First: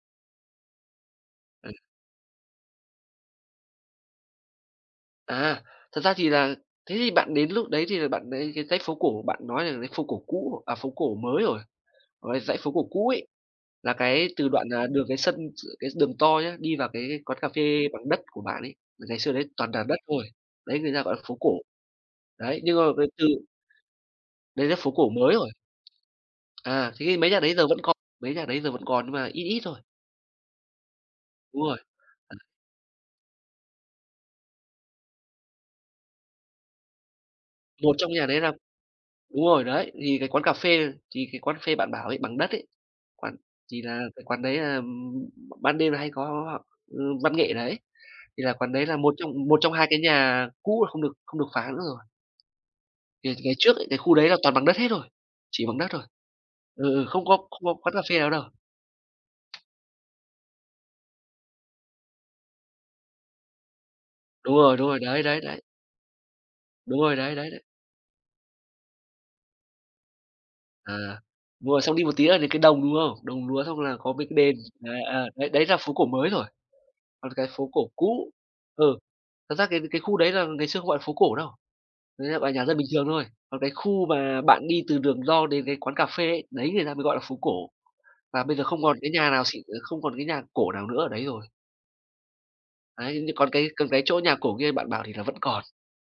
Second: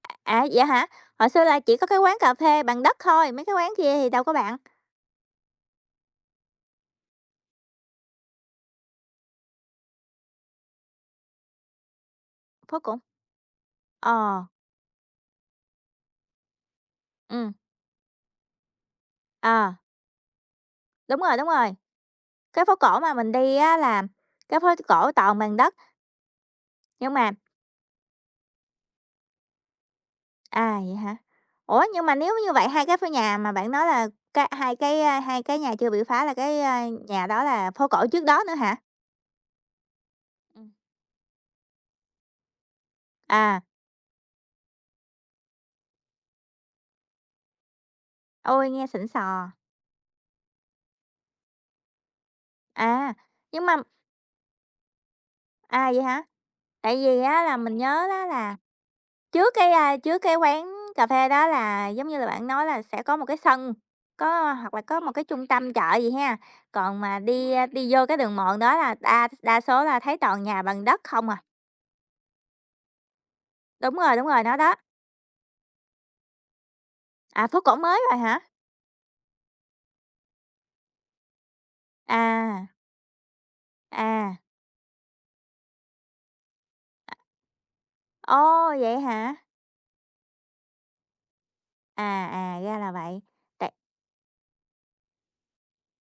À, vậy hả? Hồi xưa là Ừ. chỉ có cái quán cà phê bằng đất thôi, mấy cái quán kia thì đâu có, bạn. À, thật ra thì là thế thì bạn đến lúc đấy thì là bạn đến cái dãy phố cổ bạn nói là dãy phố cổ cũ, à, phố cổ mới rồi, còn cái dãy phố Phố cổ cổ. cũ ấy, là Ờ. cái từ đoạn, à, đường cái sân tr cái đường to nhá, đi vào cái quán cà Ừm. phê bằng đất của bạn ấy, ngày xưa đấy toàn À. là đất thôi. Đấy người ta gọi Đúng là phố rồi, đúng cổ. rồi. Đấy, Cái phố nhưng mà cổ về mà từ mình đi á là cái Đấy phố là t phố cổ cổ mới toàn rồi. bằng đất. À, thế Nhưng thì mấy mà nhà đấy bây giờ vẫn còn mấy nhà đấy giờ vẫn còn nhưng mà ít ít thôi. À, vậy hả? Đúng rồi. Ủa, nhưng mà nếu như vậy hai cái ph nhà mà bạn nói là cái hai cái hai cái nhà chưa bị phá là cái, à, nhà đó là phố Một cổ trong trước nhà đấy đó là nữa hả? đúng rồi, đấy, thì cái quán cà Ừm. phê thì cái quán cà phê bạn bảo ấy, bằng đất ấy, quán À. thì là cái quán đấy là, ừm, b ban đêm là hay có họ ừm, văn nghệ đấy. Thì là Ôi, quán đấy nghe là xịn một trong xò! một trong hai cái nhà cũ mà không được không được phá nữa rồi. À! Thì ngày Nhưng mà trước ấy, cái khu đấy là toàn bằng đất hết thôi. Chỉ bằng đất À, vậy thôi. hả? Ừ, Tại ừ, vì không có á là không có mình quán cà nhớ phê đó nào đâu. là trước cái à, trước cái quán cà phê đó là giống như là bạn nói là sẽ có một cái sân, có Đúng hoặc rồi, là đúng có rồi, một đấy, cái đấy, trung đấy. tâm chợ gì ha, Đúng còn rồi, mà đấy, đấy, đi, đấy. ơ, đi vô cái đường mòn đó là đa s đa số là thấy toàn nhà bằng À, đất không à. đúng rồi, xong đi một tí là đến cái đồng, đúng không? Đồng lúa xong Đúng là có rồi, đúng mấy cái rồi, đền, nó đó. đấy, à, đấy đấy là phố cổ mới rồi. Còn cái À, phố phố cổ cổ mới rồi cũ hả? ừ, thật ra cái cái khu đấy là ngày xưa không gọi là phố cổ đâu. Đấy là gọi là nhà À. dân bình thường thôi. Còn cái khu mà À. bạn đi từ đường to đến cái quán cà phê ấy, đấy người ta mới gọi là phố cổ. Và bây giờ Ồ! không còn Vậy cái nhà hả? nào xịn, ờ, không còn cái nhà cổ nào nữa ở đấy rồi. À, à, ra là vậy. Đấy, nhưng còn cái Tại còn cái chỗ nhà cổ kia bạn bảo thì là vẫn còn.